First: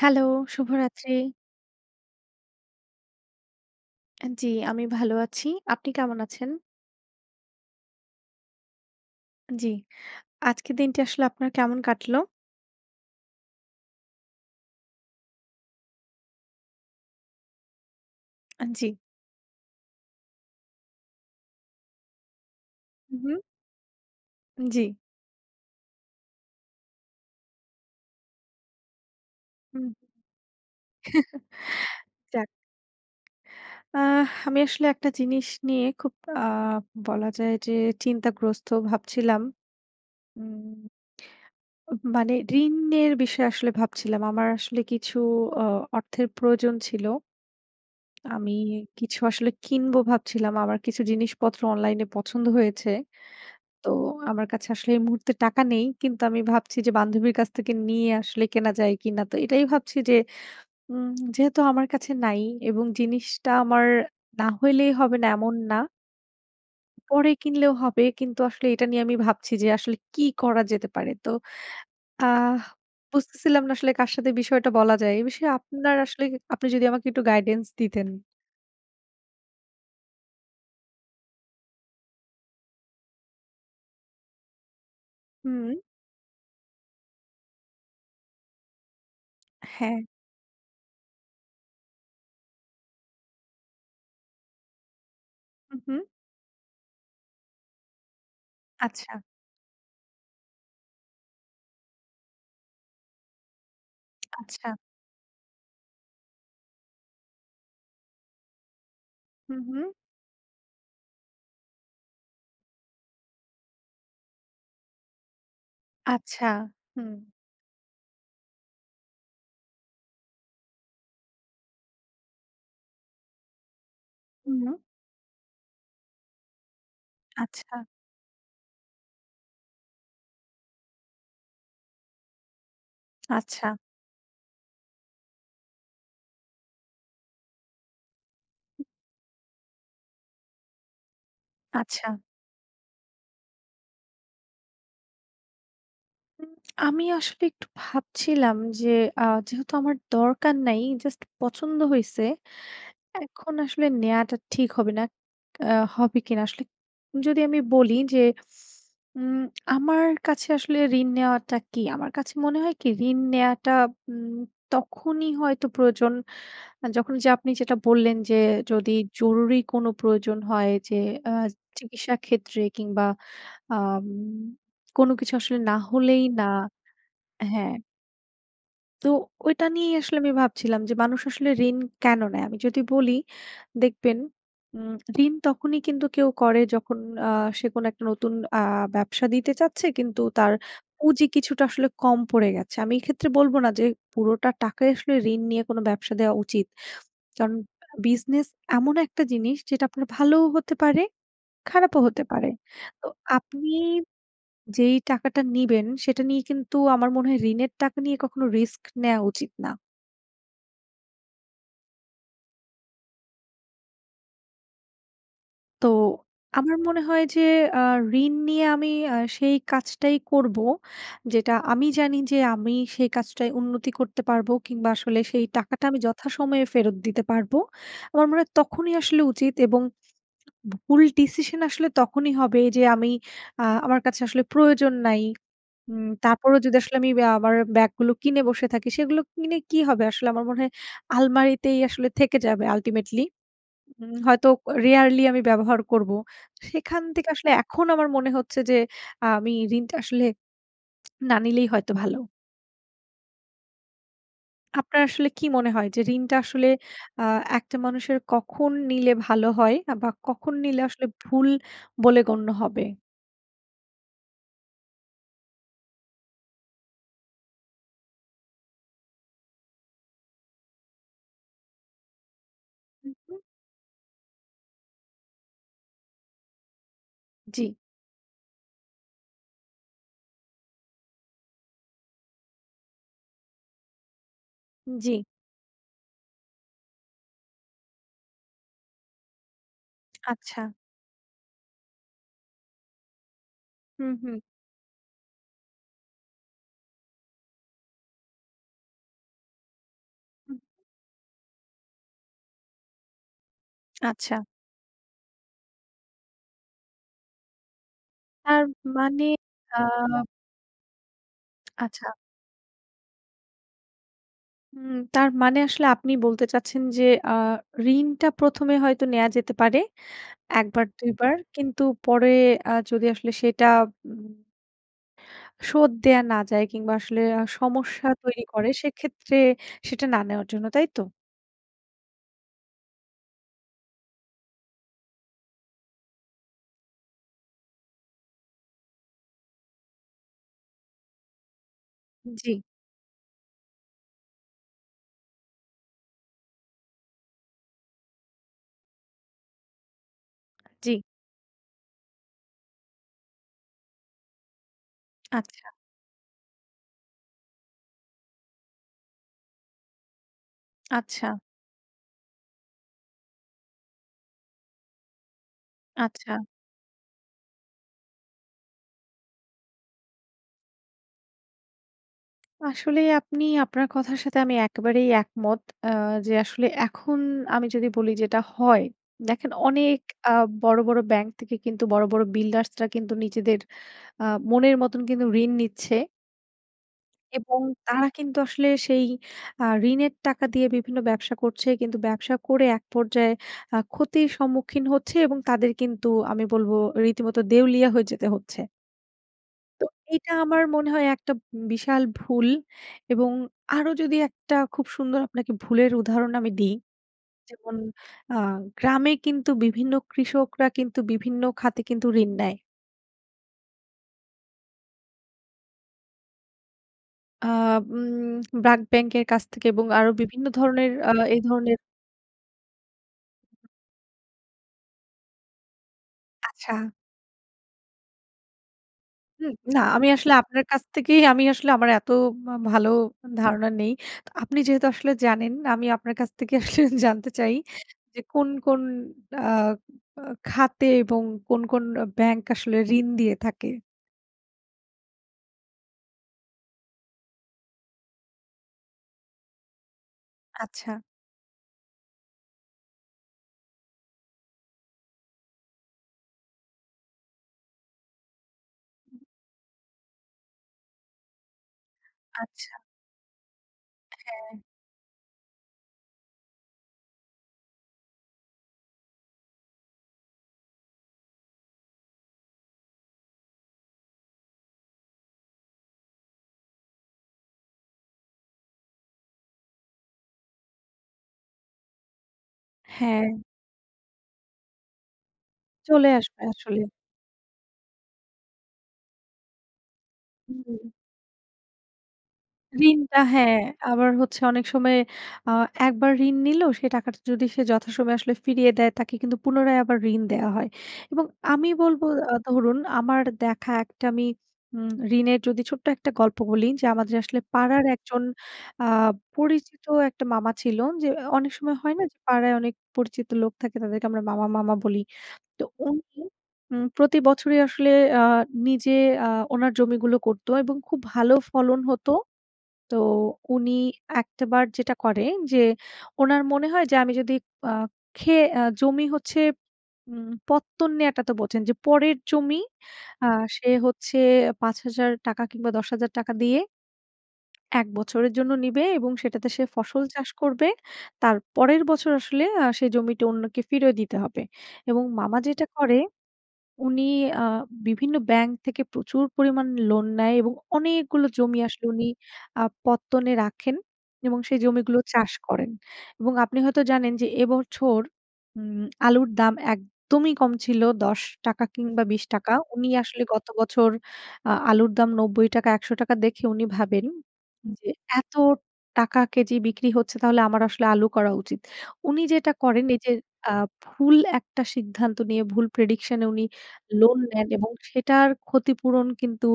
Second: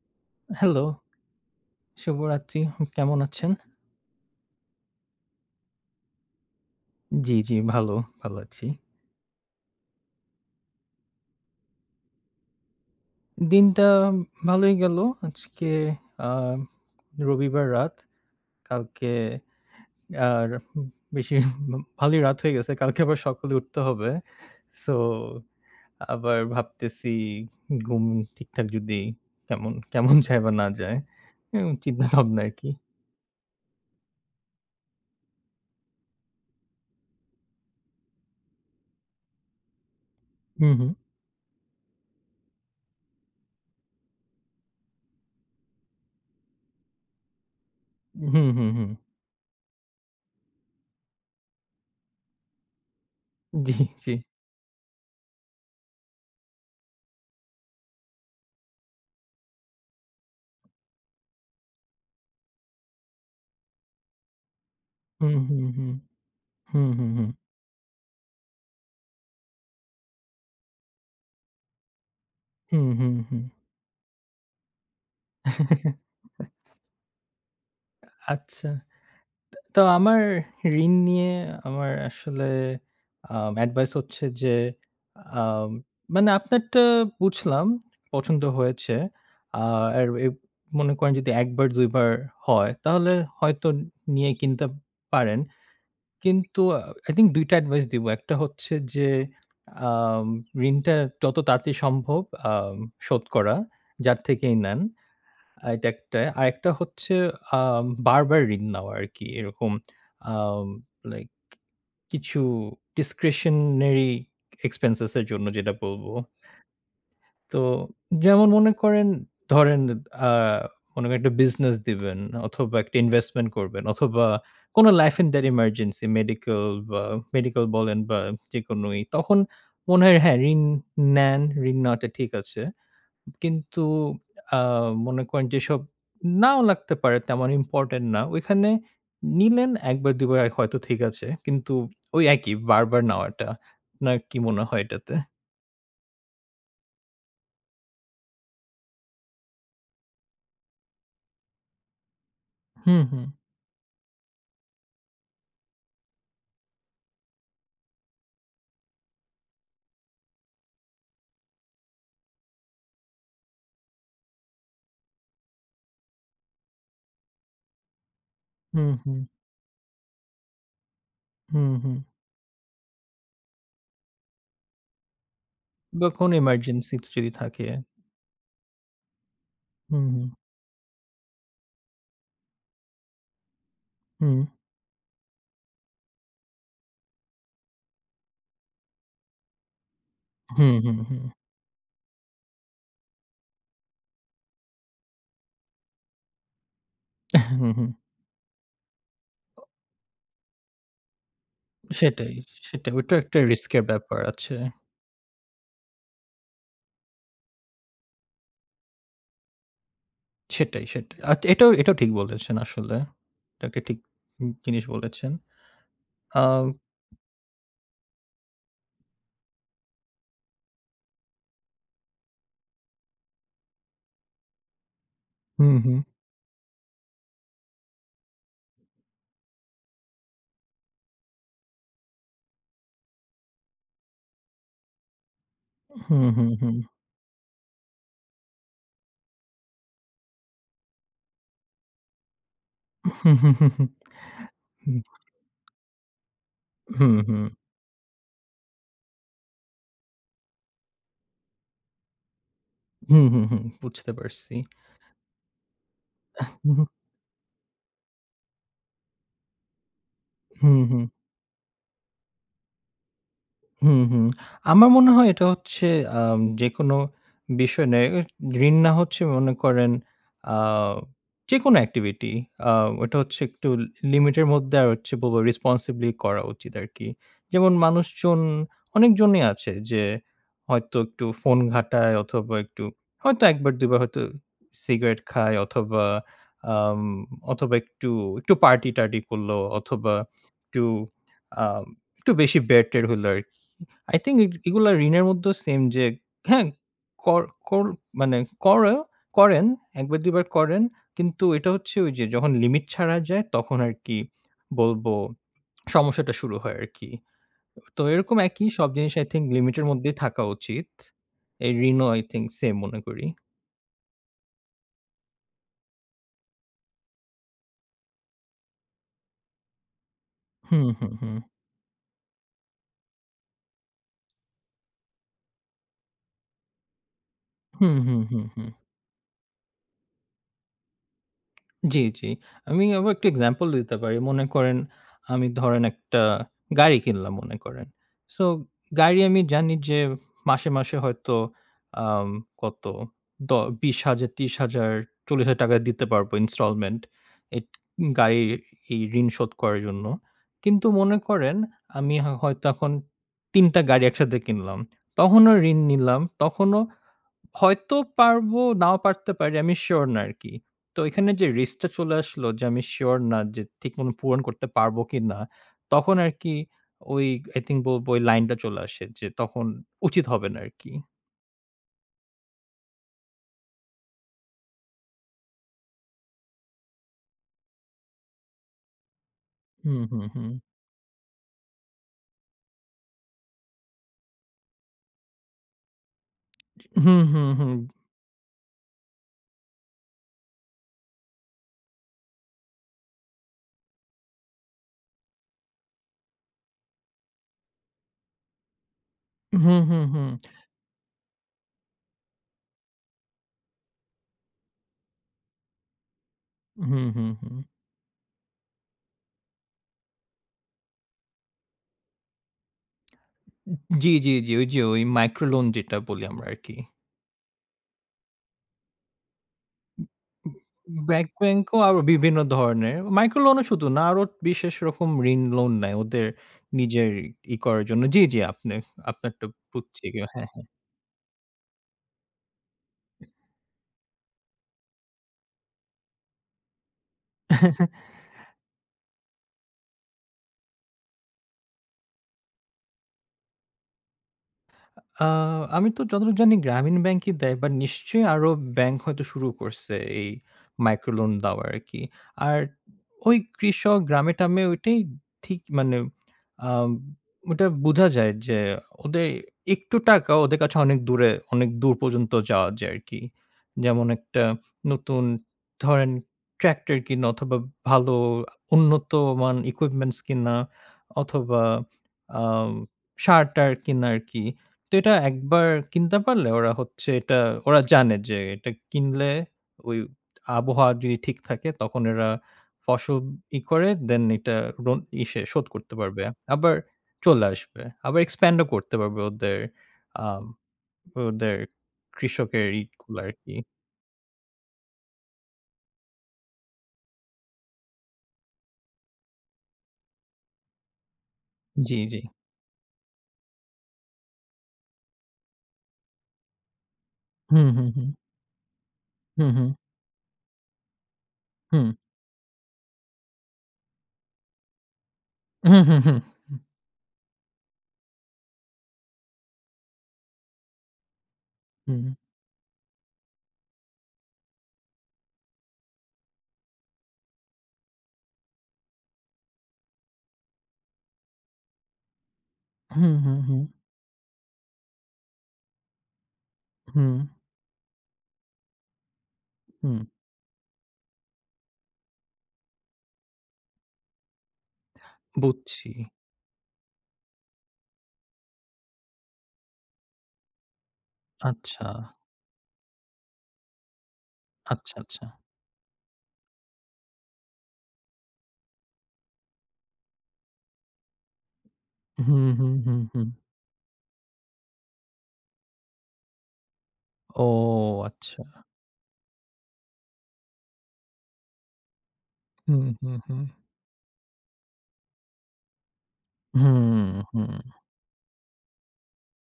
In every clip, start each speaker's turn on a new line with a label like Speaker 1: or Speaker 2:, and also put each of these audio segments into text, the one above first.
Speaker 1: Hello,
Speaker 2: hello,
Speaker 1: শুভরাত্রি।
Speaker 2: শুভরাত্রি। হুম কেমন আছেন?
Speaker 1: অ্যা জ্বি, আমি ভালো আছি। আপনি কেমন আছেন?
Speaker 2: জ্বি, জ্বি। ভালো। ভালো আছি।
Speaker 1: জ্বি। আজকের দিনটি আসলে আপনার কেমন কাটলো?
Speaker 2: দিনটা আম ভালোই গেলো। আজকে আম রবিবার রাত।
Speaker 1: আ জ্বি।
Speaker 2: কালকে আর উম বেশি ভালোই রাত হয়ে গেছে। কালকে আবার
Speaker 1: হুম, হুম।
Speaker 2: সকালে উঠতে হবে।
Speaker 1: উম জ্বি।
Speaker 2: সো আবার ভাবতেছি ঘুম ঠিকঠাক যদি কেমন
Speaker 1: হুম।
Speaker 2: কেমন যায় বা না যায়? উম চিন্তা ভাবনা
Speaker 1: যাক।
Speaker 2: আরকি।
Speaker 1: আহ আমি আসলে একটা জিনিস নিয়ে খুব আ বলা যায় যে চিন্তাগ্রস্ত। ভাবছিলাম
Speaker 2: হুম,
Speaker 1: উম
Speaker 2: হুম।
Speaker 1: উ মানে ঋণের বিষয়ে আসলে ভাবছিলাম। আমার আসলে কিছু অ অর্থের প্রয়োজন ছিল।
Speaker 2: হুম,
Speaker 1: আমি
Speaker 2: হুম, হুম।
Speaker 1: কিছু আসলে কিনবো ভাবছিলাম। আমার কিছু জিনিসপত্র অনলাইনে পছন্দ হয়েছে।
Speaker 2: জ্বি,
Speaker 1: তো
Speaker 2: জ্বি।
Speaker 1: আমার কাছে আসলে এই মুহূর্তে টাকা নেই। কিন্তু আমি ভাবছি যে বান্ধবীর কাছ থেকে নিয়ে আসলে কেনা যায় কিনা? তো এটাই ভাবছি যে উম যেহেতু আমার কাছে নাই এবং জিনিসটা আমার না হইলেই হবে না
Speaker 2: হুম,
Speaker 1: এমন
Speaker 2: হুম,
Speaker 1: না।
Speaker 2: হুম। হুম, হুম, হুম।
Speaker 1: পরে কিনলেও হবে। কিন্তু আসলে এটা নিয়ে আমি ভাবছি যে আসলে কি করা যেতে পারে? তো আহ
Speaker 2: হুম, হুম, হুম।
Speaker 1: বুঝতেছিলাম না আসলে কার সাথে বিষয়টা বলা যায়। এ বিষয়ে আপনার আসলে কি আপনি যদি আমাকে একটু guidance
Speaker 2: আ
Speaker 1: দিতেন।
Speaker 2: আচ্ছা। তা তো আমার ঋণ নিয়ে আমার আসলে আব এডভাইস হচ্ছে যে আম
Speaker 1: হুম।
Speaker 2: মানে আপনারটা বুঝলাম, পছন্দ হয়েছে।
Speaker 1: হ্যাঁ।
Speaker 2: আর এ মনে করেন যদি ১ বার, ২ বার হয়, তাহলে হয়তো নিয়ে কিনতে পারেন।
Speaker 1: হুম, হুম।
Speaker 2: কিন্তু আ I think ২ টা এডভাইস দিবো। ১ টা হচ্ছে যে
Speaker 1: আচ্ছা।
Speaker 2: আ ঋণটা যত তাড়াতাড়ি সম্ভব আম শোধ করা, যার থেকেই
Speaker 1: আচ্ছা।
Speaker 2: নেন। আ এটা ১ টা। আরেকটা হচ্ছে আম বারবার ঋণ নেওয়া আরকি
Speaker 1: হুম,
Speaker 2: এরকম
Speaker 1: হুম।
Speaker 2: আম লাইক কিছু discretionary expense এর জন্য যেটা বলবো।
Speaker 1: আচ্ছা। হুম।
Speaker 2: তো যেমন মনে করেন, ধরেন আ কোনো একটা বিজনেস দিবেন অথবা, একটা ইনভেস্টমেন্ট করবেন অথবা,
Speaker 1: হুম।
Speaker 2: কোনো লাইফ ইন ডার ইমার্জেন্সি মেডিকেল বা মেডিকেল
Speaker 1: আচ্ছা।
Speaker 2: বলেন বা যেকোনো ই তখন মনে হয়, হ্যাঁ ঋণ নেন, ঋণ নেওয়াটা ঠিক আছে।
Speaker 1: আচ্ছা।
Speaker 2: কিন্তু আ মনে করেন যেসব নাও লাগতে পারে, তেমন ইম্পোর্টেন্ট না। ঐখানে
Speaker 1: উ
Speaker 2: নিলেন ১ বার, ২ বার। আয় হয়তো ঠিক আছে। কিন্তু
Speaker 1: আচ্ছা।
Speaker 2: ওই একই বার, বার নেওয়াটা। না কি মনে হয় এটাতে?
Speaker 1: আমি আসলে একটু ভাবছিলাম যে, আ যেহেতু আমার দরকার নাই, জাস্ট পছন্দ হইছে
Speaker 2: হুম, হুম।
Speaker 1: এখন আসলে নেয়াটা ঠিক হবে না আ হবে কি না? আসলে যদি আমি বলি যে, উম আমার কাছে আসলে ঋণ নেওয়াটা কি? আমার কাছে মনে হয় কি, ঋণ নেওয়াটা উম তখনই হয়তো প্রয়োজন যখন যে, আপনি যেটা বললেন যে
Speaker 2: হুম,
Speaker 1: যদি
Speaker 2: হুম।
Speaker 1: জরুরি কোনো প্রয়োজন হয় যে, আ
Speaker 2: হুম, হুম।
Speaker 1: চিকিৎসা ক্ষেত্রে কিংবা আম কোনো কিছু আসলে না
Speaker 2: বা
Speaker 1: হলেই
Speaker 2: কোনো
Speaker 1: না
Speaker 2: এমার্জেন্সিতে যদি থাকে।
Speaker 1: হ্যাঁ। তো ঐটা নিয়েই
Speaker 2: হুম,
Speaker 1: আসলে
Speaker 2: হুম।
Speaker 1: আমি ভাবছিলাম যে, "মানুষ আসলে ঋণ কেন নেয়?" আমি যদি বলি, দেখবেন
Speaker 2: হুম।
Speaker 1: উম ঋণ তখনই কিন্তু কেউ করে যখন আ সে কোনো ১ টা নতুন আ ব্যবসা দিতে চাচ্ছে। কিন্তু তার
Speaker 2: হুম, হুম, হুম।
Speaker 1: পুঁজি কিছুটা আসলে কম পড়ে গেছে। আমি এক্ষেত্রে বলব না যে, পুরোটা টাকা আসলে ঋণ নিয়ে কোনো ব্যবসা দেওয়া উচিত। কারণ
Speaker 2: হুম, হুম।
Speaker 1: বিজনেস এমন একটা জিনিস যেটা আপনার ভালোও হতে পারে, খারাপও হতে
Speaker 2: সেটাই,
Speaker 1: পারে।
Speaker 2: সেটাই।
Speaker 1: তো
Speaker 2: ঐটাও একটা রিস্ক
Speaker 1: আপনি
Speaker 2: এর ব্যাপার আছে।
Speaker 1: যেই টাকাটা নিবেন, সেটা নিয়ে কিন্তু আমার মনে হয় ঋণের টাকা নিয়ে কখনো রিস্ক নেওয়া উচিত না।
Speaker 2: সেটাই, সেটাই। আ এটাও, এটাও ঠিক বলেছেন আসলে। এটাকে ঠিক জিনিস বলেছেন।
Speaker 1: তো
Speaker 2: আ
Speaker 1: আমার মনে হয় যে আ ঋণ নিয়ে আমি আ সেই কাজটাই করবো। যেটা আমি জানি যে আমি সেই কাজটাই উন্নতি করতে পারবো কিংবা আসলে সেই
Speaker 2: হুম,
Speaker 1: টাকাটা
Speaker 2: হুম।
Speaker 1: আমি যথাসময়ে ফেরত দিতে পারবো। আমার মনে হয় তখনই আসলে উচিত এবং ভুল ডিসিশন আসলে তখনই হবে যে আমি আ আমার কাছে আসলে প্রয়োজন নাই। উম
Speaker 2: হুম, হুম,
Speaker 1: তারপরেও যদি
Speaker 2: হুম।
Speaker 1: আসলে আমি অ্যা আমার ব্যাগ গুলো কিনে বসে থাকি সেগুলো কিনে কি হবে? আসলে আমার মনে হয় আলমারিতেই আসলে থেকে যাবে ultimately উম হয়তো ক
Speaker 2: হুম।
Speaker 1: rarely আমি ব্যবহার করবো। সেখান
Speaker 2: হুম,
Speaker 1: থেকে
Speaker 2: হুম।
Speaker 1: আসলে এখন আমার মনে হচ্ছে যে আমি ঋণটা আসলে না নিলেই হয়তো ভালো।
Speaker 2: হুম, হুম, হুম, বুঝতে পারছি।
Speaker 1: আপনার আসলে কি মনে হয় যে ঋণটা আসলে
Speaker 2: হু, হু।
Speaker 1: আ ১ টা মানুষের কখন নিলে ভালো হয়? বা কখন
Speaker 2: হুম,
Speaker 1: নিলে
Speaker 2: হুম।
Speaker 1: আসলে ভুল বলে গণ্য হবে?
Speaker 2: হুম, হুম, আমার মনে হয় এটা হচ্ছে আম যেকোনো বিষয় নে ও ঋণ না হচ্ছে মনে করেন আ যেকোনো activity আ ওইটা হচ্ছে
Speaker 1: [unintelligible]
Speaker 2: একটু লি লিমিটের মধ্যে আর হচ্ছে বল responsibly করা উচিত আরকি। যেমন
Speaker 1: জি।
Speaker 2: মানুষজন অনেকজনই আছে যে হয়তো একটু ফোন ঘাটায় অথবা একটু হয়তো ১ বার ২ বার হয়তো সিগারেট
Speaker 1: জি।
Speaker 2: খায় অথবা আম অথবা একটু, একটু পার্টি-টারটি করলো অথবা
Speaker 1: আচ্ছা।
Speaker 2: একটু আম একটু বেশি বের-টের হইলো আরকি।
Speaker 1: হুম,
Speaker 2: আই
Speaker 1: হুম।
Speaker 2: থিঙ্ক এই এগুলা ঋণের মধ্যেও সেম যে হ্যাঁ, কর, কর মানে করো করেন ১ বার ২ বার
Speaker 1: হুম।
Speaker 2: করেন কিন্তু এটা হচ্ছে ঐযে যখন লিমিট ছাড়া যায় তখন আরকি
Speaker 1: আচ্ছা।
Speaker 2: বলবো সমস্যাটা শুরু হয় আরকি। তো এরকম
Speaker 1: তার
Speaker 2: একই সব জিনিস
Speaker 1: মানে
Speaker 2: আই থিঙ্ক
Speaker 1: আ
Speaker 2: লিমিটের মধ্যে থাকা উচিত। এই
Speaker 1: আচ্ছা।
Speaker 2: ঋণও আই থিঙ্ক সেম মনে করি।
Speaker 1: হুম। তার মানে আসলে আপনি বলতে চাচ্ছেন। যে আ ঋণটা ১ম এ হয়তো নেয়া যেতে পারে। ১
Speaker 2: হুম,
Speaker 1: বার, ২
Speaker 2: হুম,
Speaker 1: বার।
Speaker 2: হুম।
Speaker 1: কিন্তু পরে আ যদি আসলে সেটা উম শোধ দেওয়া না যায়। কিংবা আসলে আ
Speaker 2: হুম,
Speaker 1: সমস্যা
Speaker 2: হুম,
Speaker 1: তৈরি
Speaker 2: হুম, হুম।
Speaker 1: করে সেক্ষেত্রে সেটা না নেওয়ার জন্য; তাইতো?
Speaker 2: জি, জি। আমি আবার একটা example দিতে পারি। মনে করেন, আমি ধরেন একটা গাড়ি কিনলাম, মনে করেন। সো গাড়ি আমি জানি যে মাসে, মাসে হয়তো আম
Speaker 1: জ্বি।
Speaker 2: কত দ ৳২০০০০, ৳৩০০০০, ৳৪০০০০ টাকা দিতে পারবো installment। এট গাড়ির ই ঋণ শোধ করার জন্য। কিন্তু
Speaker 1: জ্বি।
Speaker 2: মনে করেন আমি হ হয়তো এখন ৩ টা গাড়ি একসাথে কিনলাম। তখনও
Speaker 1: আচ্ছা।
Speaker 2: ঋণ নিলাম। তখনও হয়তো পারবো, নাও পারতে পারি, আমি শিওর না আরকি। তো এখানে
Speaker 1: আচ্ছা।
Speaker 2: যে রিস্কটা চলে আসলো। যে আমি শিওর না যে, ঠিকমতো পূরণ করতে পারবো কিনা। তখন
Speaker 1: আচ্ছা।
Speaker 2: আরকি ওই i think ব বলবো ওই লাইনটা চলে আসে যে, তখন উচিত হবে না আরকি।
Speaker 1: আসলে আপনি আপনার কথার সাথে আমি একেবারেই একমত। অ্যা যে আসলে এখন আমি যদি বলি যেটা হয়; দেখেন
Speaker 2: হুম,
Speaker 1: অনেক
Speaker 2: হুম,
Speaker 1: আ
Speaker 2: হুম।
Speaker 1: বড়, বড় ব্যাংক থেকে কিন্তু বড়, বড় বিল্ডার্সরা কিন্তু নিজেদের আ মনের মতন কিন্তু ঋণ নিচ্ছে।
Speaker 2: জি। হুম, হুম,
Speaker 1: এবং
Speaker 2: হুম।
Speaker 1: তারা কিন্তু আসলে সেই আ ঋণের টাকা দিয়ে বিভিন্ন ব্যবসা করছে। কিন্তু ব্যবসা করে এক পর্যায়ে আ ক্ষতির সম্মুখীন হচ্ছে এবং তাদের কিন্তু আমি বলবো রীতিমতো দেউলিয়া হয়ে যেতে হচ্ছে।
Speaker 2: হুম,
Speaker 1: তো
Speaker 2: হুম, হুম।
Speaker 1: এইটা আমার মনে হয় একটা উম বিশাল ভুল। এবং আরো যদি একটা খুব সুন্দর আপনাকে ভুলের উদাহরণ আমি দিই।
Speaker 2: হুম, হুম, হুম।
Speaker 1: যেমন আ গ্রামে কিন্তু বিভিন্ন কৃষকরা কিন্তু বিভিন্ন খাতে কিন্তু ঋণ নেয়।
Speaker 2: উ উ জি, জি, জি। ঐযে ঐ micro loan যেটা বলি আমরা আরকি।
Speaker 1: অ্যা উম ব্রাক ব্যাংকের কাছ থেকে এবং
Speaker 2: উ
Speaker 1: আরও বিভিন্ন
Speaker 2: উ উ
Speaker 1: ধরণের আ
Speaker 2: ব্র্যাক
Speaker 1: এই
Speaker 2: ব্যাংক
Speaker 1: ধরনের
Speaker 2: ও আরও বিভিন্ন ধরনের। micro loan ও শুধু না। আরও বিশেষ রকম ঋণ লোন নেয়। ওদের
Speaker 1: আচ্ছা।
Speaker 2: নিজের ই করার জন্য জি, জি। আপনে আপনার তো
Speaker 1: হুম। না
Speaker 2: বুঝছি
Speaker 1: আমি
Speaker 2: গিয়ে
Speaker 1: আসলে
Speaker 2: হ্যাঁ,
Speaker 1: আপনার
Speaker 2: হ্যাঁ।
Speaker 1: কাছ থেকেই আমি আসলে মা আমার এত ভালো আ ধারণা নেই। আপনি যেহেতু আসলে জানেন, আমি আপনার কাছ থেকেই আসলে জানতে চাই যে কোন, কোন আ বা খাতে এবং কোন, কোন অ ব্যাংক আসলে ঋণ দিয়ে থাকে?
Speaker 2: আ আমি তো যতটুক জানি গ্রামীণ ব্যাংকই দেয়। বা নিশ্চয়ই আরো উব ব্যাংক হয়তো শুরু করছে এই
Speaker 1: আচ্ছা।
Speaker 2: micro loan দেওয়া আরকি। আর ঐ কৃষক গ্রামে-ট্রামে ঐটাই ঠিক মানে আম ঐটা বুঝা যায় যে
Speaker 1: হুউ।
Speaker 2: ওদের একটু টাকা ওদের কাছে অনেক দূরে অনেক দূর পর্যন্ত যাওয়া
Speaker 1: আচ্ছা।
Speaker 2: যায় আরকি। যেমন একটা
Speaker 1: হ্যাঁ।
Speaker 2: নতুন ধরেন ট্র্যাক্টর কিনা অথবা, ভালো আ উন্নতমান equipments কিনা অথবা, আম সার-টার কিনা আরকি। তো এটা একবার কিনতে পারলে ওরা হচ্ছে এটা ওরা জানে যে, এটা কিনলে ঐ আবহাওয়া যদি ঠিক থাকে। তখন এরা ফসল
Speaker 1: হ্যাঁ।
Speaker 2: ই করে দেন ইটা লোন ইসে শোধ করতে
Speaker 1: চলে
Speaker 2: পারবে।
Speaker 1: আসবে
Speaker 2: আবার
Speaker 1: আসলে।
Speaker 2: চলে আসবে। আবার expand ও করতে পারবে ওদের আ
Speaker 1: হুম, হুম।
Speaker 2: ওদের কৃষকের ই
Speaker 1: ঋণটা।
Speaker 2: গুলা আরকি।
Speaker 1: হ্যাঁ, আবার হচ্ছে অনেক সময় আ একবার ঋণ নিল, সে টাকাটা যদি সে যথাসময়ে আসলে ফিরিয়ে দেয় তাকে কিন্তু পুনরায় আবার ঋণ দেওয়া হয়। এবং আমি
Speaker 2: জি,
Speaker 1: বলবো,
Speaker 2: জি।
Speaker 1: আ ধরুন আমার দেখা একটা আমি উম ঋণের যদি ছোট্ট একটা গল্প বলি। যে আমাদের আসলে
Speaker 2: হুম,
Speaker 1: পাড়ার
Speaker 2: হুম, হুম।
Speaker 1: একজন আ
Speaker 2: হুম, হুম।
Speaker 1: পরিচিত একটা মামা ছিল। যে অ অনেক সময়
Speaker 2: হুম।
Speaker 1: হয় না? যে পাড়ায় অনেক পরিচিত লোক থাকে। তাদেরকে আমরা মামা, মামা বলি। তো
Speaker 2: উ, হু, হু, হুম,
Speaker 1: উনি
Speaker 2: হুম।
Speaker 1: উম প্রতি বছরই আসলে আ নিজে আ ওনার জমিগুলো করতো এবং খুব ভালো ফলন হতো।
Speaker 2: হুউম।
Speaker 1: তো উনি একটা বার যেটা করে, যে উনার মনে হয় যে আমি যদি আ খেয়ে আ জমি হচ্ছে উম পত্তন নেয়াটা তো বোঝেন। যে পরের জমি
Speaker 2: হুম,
Speaker 1: আ
Speaker 2: হুম, হুম।
Speaker 1: সে হচ্ছে ৳৫,০০০ কিংবা ৳১০,০০০ দিয়ে
Speaker 2: হুম।
Speaker 1: ১ বছরের জন্য নিবে এবং সেটাতে সে
Speaker 2: হুম।
Speaker 1: ফসল চাষ করবে। তার পরের বছর আসলে আ সে জমিটা অন্যকে ফিরিয়ে দিতে হবে। এবং মামা যেটা
Speaker 2: বুঝছি।
Speaker 1: করে, উনি আ বিভিন্ন ব্যাংক থেকে প্রচুর পরিমাণ লোন নেয় এবং অনেকগুলো জমি
Speaker 2: আচ্ছা।
Speaker 1: আসলে উনি আ পত্তনে রাখেন, এবং সেই
Speaker 2: আচ্ছা,
Speaker 1: জমিগুলো
Speaker 2: আচ্ছা।
Speaker 1: চাষ করেন। এবং আপনি হয়তো জানেন, যে এ বছর উম আলুর দাম একদমই কম ছিল। ৳১০ কিংবা বিশ
Speaker 2: হুম,
Speaker 1: টাকা।
Speaker 2: হুম,
Speaker 1: উনি
Speaker 2: হুম,
Speaker 1: আসলে
Speaker 2: হুম।
Speaker 1: গত বছর আ আলুর দাম ৳৯০ ৳১০০ দেখে উনি ভাবেন
Speaker 2: ও!
Speaker 1: যে, এত
Speaker 2: আচ্ছা।
Speaker 1: টাকা কেজি বিক্রি হচ্ছে, তাহলে আমার আসলে আলু করা উচিৎ। উনি যেটা
Speaker 2: হুম,
Speaker 1: করেন এইযে
Speaker 2: হুম, হুম।
Speaker 1: আ ভুল একটা সিদ্ধান্ত নিয়ে, ভুল prediction এ উনি
Speaker 2: হুম,
Speaker 1: লোন নেন।
Speaker 2: হুম।
Speaker 1: এবং সেটার ক্ষতিপূরণ কিন্তু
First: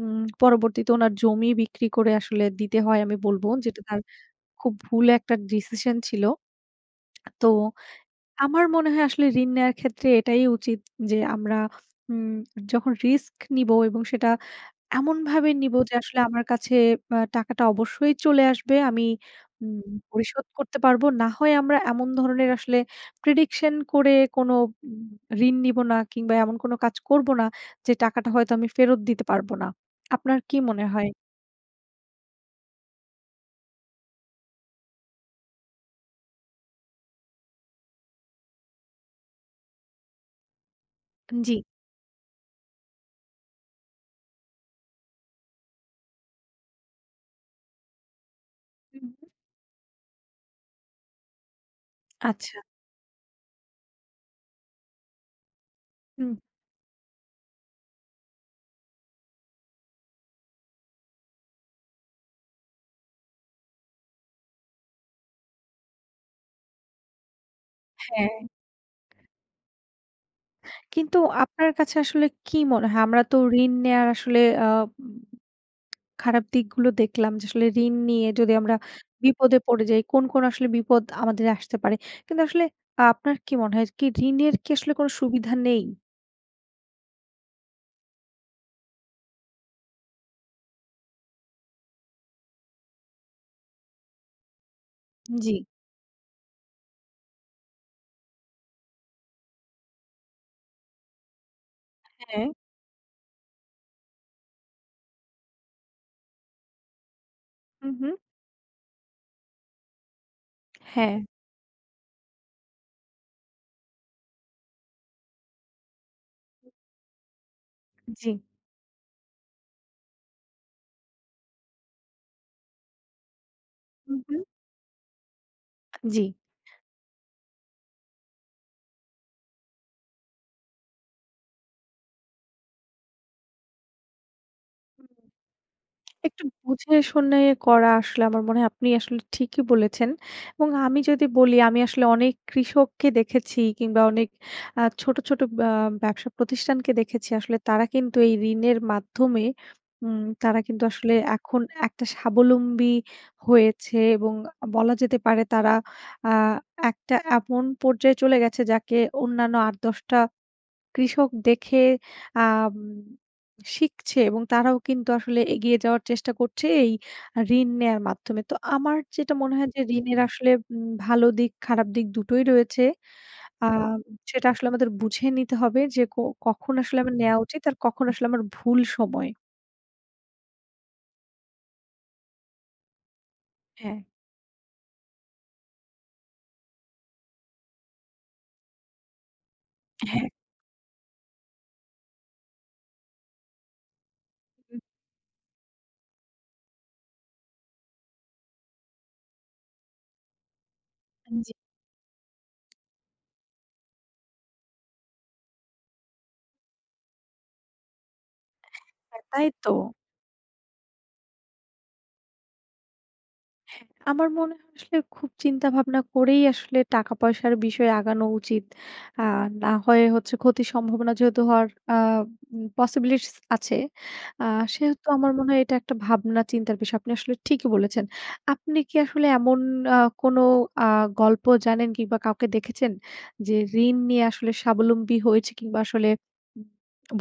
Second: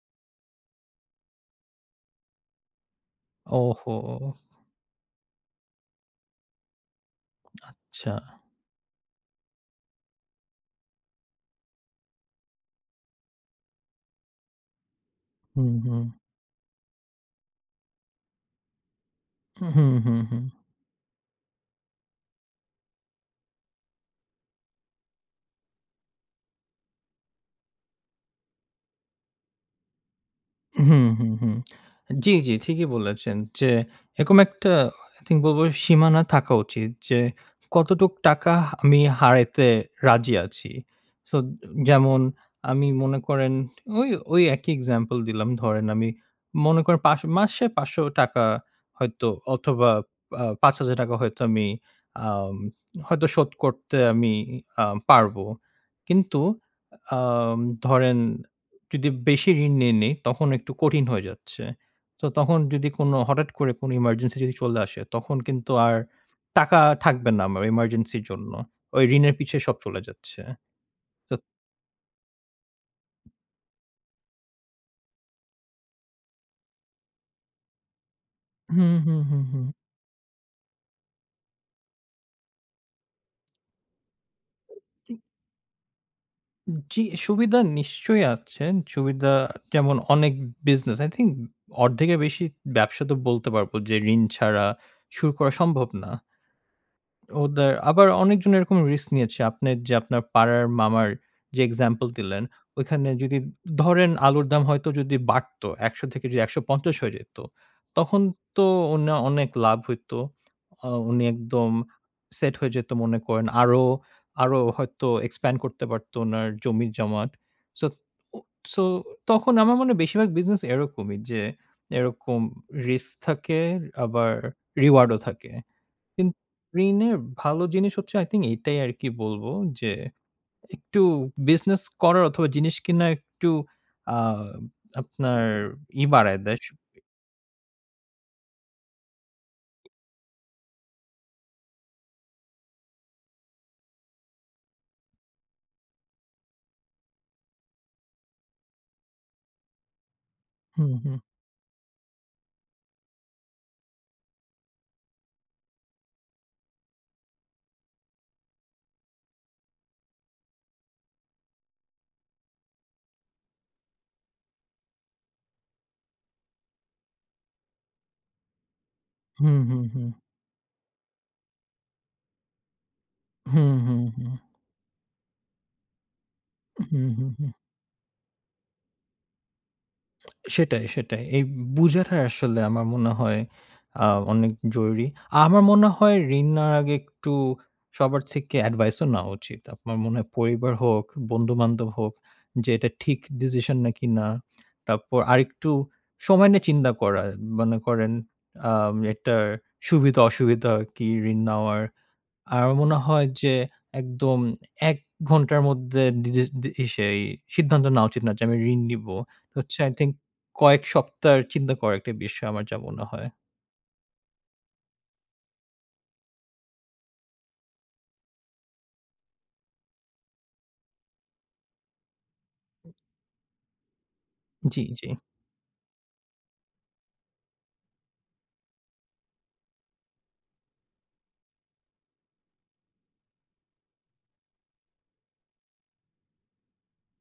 Speaker 1: উম পরবর্তীতে উনার জমি বিক্রি করে আসলে দিতে হয় আমি বলবো। যেটা তার
Speaker 2: ওহো!
Speaker 1: খুব ভুল একটা ডিসিশন ছিল। তো
Speaker 2: আচ্ছা।
Speaker 1: আমার মনে হয় আসলে ঋণ নেয়ার ক্ষেত্রে এটাই উচিৎ যে আমরা উম যখন রিস্ক নিব এবং সেটা এমনভাবে
Speaker 2: হুম,
Speaker 1: নিবো যে
Speaker 2: হুম।
Speaker 1: আসলে আমার কাছে অ্যা টাকাটা অবশ্যই চলে আসবে। আমি
Speaker 2: হু,
Speaker 1: উম
Speaker 2: হুম, হুম, হুম।
Speaker 1: পরিশোধ করতে পারবো। না হয় আমরা এমন ধরনের আসলে prediction করে কোনো উম ঋণ নিবো না কিংবা এমন কোনো কাজ করবো না, যে টাকাটা হয়তো আমি ফেরত দিতে পারবো না। আপনার কি
Speaker 2: হু,
Speaker 1: মনে হয়?
Speaker 2: হু, হু। জি, জি। ঠিকই বলেছেন। যে এরকম একটা I think বলবো, "সীমানা থাকা উচিৎ যে, কতটুক টাকা হা আমি হারাইতে রাজি আছি।" সো ও দো
Speaker 1: জি।
Speaker 2: যেমন আমি মনে করেন ঐ ঐ একই এক্সাম্পল দিলাম। ধরেন আমি মনে করেন পাস মাসে ৳৫০০
Speaker 1: হুউম।
Speaker 2: হয়তো অথবা, আ ৳৫,০০০ হয়তো আমি আম
Speaker 1: আচ্ছা।
Speaker 2: হয়তো শোধ করতে আমি ই আ পারবো।
Speaker 1: হুম।
Speaker 2: কিন্তু আম ধরেন যদি বেশি ঋণ নিয়ে নেই। তখন একটু কঠিন হয়ে যাচ্ছে। তো তখন যদি কোন হঠাৎ করে কোনো ইমার্জেন্সি যদি চলে আসে, তখন কিন্তু আর টাকা থাকবে না আমার ইমার্জেন্সির
Speaker 1: হ্যাঁ
Speaker 2: জন্য। ঐ ঋণের পিছে সব চলে যাচ্ছে।
Speaker 1: কিন্তু
Speaker 2: তো
Speaker 1: আপনার কাছে আসলে কি মনে হয়? আমরা তো ঋণ নেওয়ার আসলে অ্যা উম খারাপ দিকগুলো দেখলাম। যে আসলে ঋণ নিয়ে যদি আমরা
Speaker 2: হুম, হুম, হুম,
Speaker 1: বিপদে
Speaker 2: হুম।
Speaker 1: পড়ে যাই। কোন, কোন আসলে বিপদ আমাদের আসতে পারে। কিন্তু আসলে আ আপনার কি মনে হয় কি ঋণের কি
Speaker 2: উ
Speaker 1: আসলে কোনো
Speaker 2: জি।
Speaker 1: সুবিধা নেই?
Speaker 2: উম কি অ্যা সুবিধা নিশ্চয়ই আছেন। সুবিধা যেমন অনেক বিজনেস আই থিংক অর্ধেকের বেশি ব্যবসা তো বলতে পারবো যে ঋণ ছাড়া শুরু করা
Speaker 1: জি।
Speaker 2: সম্ভব না। ওদের আবার অনেকজন এরকম রিস্ক নিয়েছে। আপনের যে আপনার পাড়ার মামার যে এক্সাম্পল দিলেন,
Speaker 1: হ্যাঁ।
Speaker 2: ওইখানে যদি ধরেন আলুর দাম হয়তো যদি বাড়ত, ১০০ থেকে যদি ১৫০ হয়ে যাইত।
Speaker 1: হুম, হুম।
Speaker 2: তখন তো উনা অনেক লাভ হইত। অ উনি
Speaker 1: হ্যাঁ।
Speaker 2: একদম সেট হয়ে যেত মনে করেন। আরো, আরো হয়তো expand করতে পারতো উনার জমি-জামাত। সোত উ
Speaker 1: জি।
Speaker 2: সো, তখন আমার মনে বেশিরভাগ বিজনেস এরকমই যে এরকম রিস্ক থাকে
Speaker 1: হুম,
Speaker 2: আবার
Speaker 1: হুম।
Speaker 2: reward ও থাকে।
Speaker 1: জি।
Speaker 2: কিন্তু ঋণের ভালো জিনিস হচ্ছে আই থিংক এটাই আরকি বলবো যে একটু বিজনেস করার অথবা জিনিস কিনা একটু আ আপনার ই বাড়ায়
Speaker 1: একটু
Speaker 2: দেয় শক্তি।
Speaker 1: বুঝে শুনে করা আসলে আমার মনে হয় আপনি আসলে ঠিকই বলেছেন এবং আমি যদি বলি আমি আসলে অনেক কৃষককে দেখেছি কিংবা অনেক আ ছোট, ছোট ব্য ব্যবসা প্রতিষ্ঠানকে দেখেছি আসলে তারা কিন্তু এই ঋণের মাধ্যমে উম তারা কিন্তু
Speaker 2: হুম,
Speaker 1: আসলে
Speaker 2: হুম।
Speaker 1: এখন একটা স্বাবলম্বী হয়েছে এবং আ বলা যেতে পারে তারা আ একটা এমন পর্যায়ে চলে গেছে যাকে অন্যান্য ৮-১০ টা কৃষক দেখে আম শিখছে এবং তারাও কিন্তু আসলে এগিয়ে যাওয়ার চেষ্টা করছে এই ঋণ নেয়ার মাধ্যমে। তো আমার যেটা মনে
Speaker 2: হুম,
Speaker 1: হয় যে
Speaker 2: হুম, হুম।
Speaker 1: ঋণের আসলে উম ভালো দিক খারাপ দিক টোই রয়েছে।
Speaker 2: হুম,
Speaker 1: আম
Speaker 2: হুম, হুম।
Speaker 1: সেটা আসলে আমাদের বুঝে নিতে হবে যে কো কখন আসলে
Speaker 2: হুম,
Speaker 1: আমার
Speaker 2: হুম,
Speaker 1: নেওয়া
Speaker 2: হুম।
Speaker 1: উচিত আর কখন আসলে আমার ভুল সময়।
Speaker 2: সেটাই, সেটাই। এই বুঝাটা আসলে আমার মনে হয়
Speaker 1: হ্যাঁ।
Speaker 2: আ অনেক জরুরি। আমার মনে হয় ঋণ নেওয়ার আগে একটু সবার থেকে এডভাইসও নেওয়া উচিত। আপনার মনে হয়
Speaker 1: হ্যাঁ।
Speaker 2: পরিবার হোক, বন্ধুবান্ধব হোক যে, এটা ঠিক ডিসিশন নাকি না?
Speaker 1: হুম।
Speaker 2: তারপর আরেকটু সময় নিয়ে চিন্তা করা। মনে করেন, আ এটার সুবিধা-অসুবিধা কি ঋণ
Speaker 1: জি।
Speaker 2: নেওয়ার? আমার মনে হয় যে একদম ১ ঘন্টার মধ্যে দি দি দি ই সেই সিদ্ধান্ত নেওয়া উচিত না যে, আমি ঋণ নিবো।
Speaker 1: হ্যাঁ, তাই তো।
Speaker 2: হচ্ছে আই থিংক, কয়েক সপ্তাহের চিন্তা করার একটি বিষয় আমার যা মনে হয়।
Speaker 1: আমার মনে হয় আসলে, খুব চিন্তা ভাবনা করেই আসলে টাকা-পয়সার বিষয় আগানো উচিত। আ না হয় হচ্ছে, ক্ষতির সম্ভাবনা যেহেতু হওয়ার আ পসিবিলিটিস আছে, আ
Speaker 2: জি, জি।
Speaker 1: সেহেতু আমার মনে হয়, এটা একটা ভাবনা-চিন্তার বিষয়। আপনি আসলে ঠিকই বলেছেন। আপনি কি আসলে এমন আ কোন আ গল্প জানেন কিংবা কাউকে দেখেছেন যে, ঋণ নিয়ে আসলে স্বাবলম্বী হয়েছে কিংবা আসলে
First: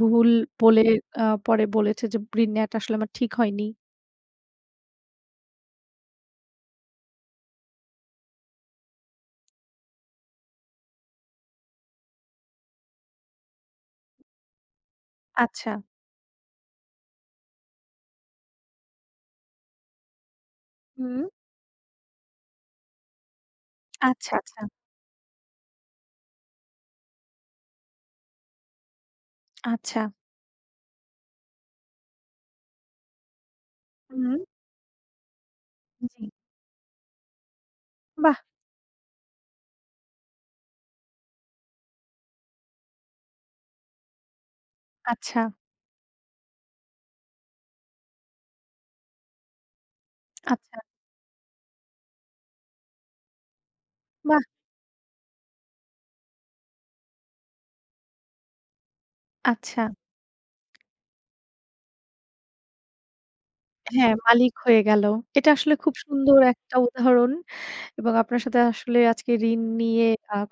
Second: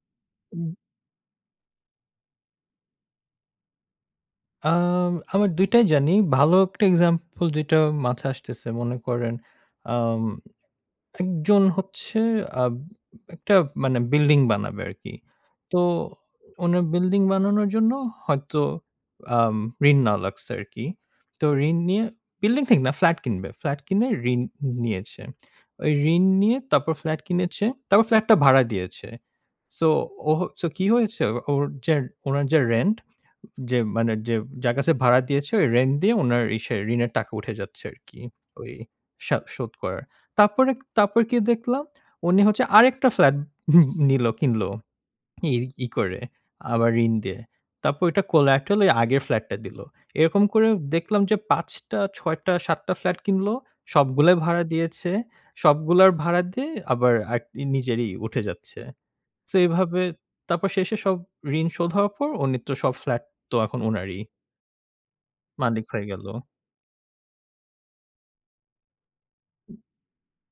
Speaker 1: ভুল
Speaker 2: হুম।
Speaker 1: বলে আ পরে বলেছে যে, ঋণ নিয়ে আসলে আমার ঠিক হয়নি?
Speaker 2: আম আমার ২ টাই জানি। ভালো একটা এক্সাম্পল যেটা মাথায় আসতেছে, মনে করেন আম একজন হচ্ছে আব একটা মানে বিল্ডিং বানাবে আরকি।
Speaker 1: আচ্ছা।
Speaker 2: তো উনি বিল্ডিং বানানোর জন্য হয়তো আম ঋণ নেওয়া লাগছে আরকি।
Speaker 1: হুম।
Speaker 2: তো ঋণ নিয়ে বিল্ডিং ঠিক না, ফ্ল্যাট কিনবে। ফ্লাট কিনে
Speaker 1: আচ্ছা,
Speaker 2: ঋণ
Speaker 1: আচ্ছা।
Speaker 2: নিয়েছে। ওই ঋণ নিয়ে তারপর ফ্ল্যাট কিনেছে। তারপর ফ্ল্যাটটা ভাড়া দিয়েছে। সো
Speaker 1: আচ্ছা।
Speaker 2: ও হচ্ছে কি হয়েছে? ওর যে ওনার যে রেন্ট, অ যে মানে যে
Speaker 1: হুম।
Speaker 2: যার কাছে ভাড়া দিয়েছে, ওই রেন্ট দিয়ে
Speaker 1: জি।
Speaker 2: উনার ইসে ঋণের টাকা উঠে যাচ্ছে আরকি।
Speaker 1: বাহ!
Speaker 2: ওই সা শোধ করার। তারপরে তারপর কি দেখলাম উনি হচ্ছে আরেকটা ফ্ল্যাট নিল কিনল।
Speaker 1: আচ্ছা।
Speaker 2: ই ই করে, আবার ঋণ দিয়ে। তারপর ওটা collaterally আগের ফ্লাটটা দিলো। এরকম করে
Speaker 1: আচ্ছা।
Speaker 2: দেখলাম যে ৫ টা, ৬ টা, ৭ টা ফ্ল্যাট কিনল। সবগুলাই
Speaker 1: বাহ!
Speaker 2: ভাড়া দিয়েছে। সবগুলার ভাড়া দিয়ে আবার আরকি নিজেরই উঠে যাচ্ছে। সো
Speaker 1: আচ্ছা।
Speaker 2: এভাবে তারপর শেষে সব ঋণ শোধ হওয়ার পর উনি তো সব ফ্ল্যাট তো এখন
Speaker 1: হ্যাঁ,
Speaker 2: ওনারই।
Speaker 1: মালিক হয়ে গেল। এটা আসলে
Speaker 2: মালিক
Speaker 1: খুব
Speaker 2: হয়ে গেল।
Speaker 1: সুন্দর একটা উদাহরণ। এবং আপনার সাথে আসলে আজকে ঋণ আ নিয়ে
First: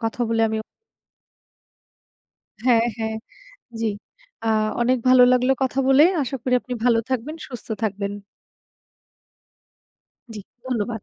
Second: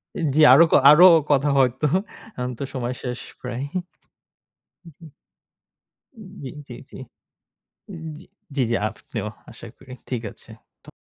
Speaker 1: কথা
Speaker 2: উম জি,
Speaker 1: বলে আমিও
Speaker 2: আরো ক আরো কথা হয়তো এখন তো
Speaker 1: হ্যাঁ,
Speaker 2: সময়
Speaker 1: হ্যাঁ।
Speaker 2: শেষ প্রায়।
Speaker 1: জি। আ অনেক ভালো লাগলো কথা বলে।
Speaker 2: উম
Speaker 1: আশা
Speaker 2: জি,
Speaker 1: করি
Speaker 2: জি,
Speaker 1: আপনি
Speaker 2: জি।
Speaker 1: ভালো থাকবেন, সুস্থ
Speaker 2: উম
Speaker 1: থাকবেন।
Speaker 2: জি, জি, জি আপনিও আশা করি। ঠিক
Speaker 1: জি,
Speaker 2: আছে। ধ
Speaker 1: ধন্যবাদ।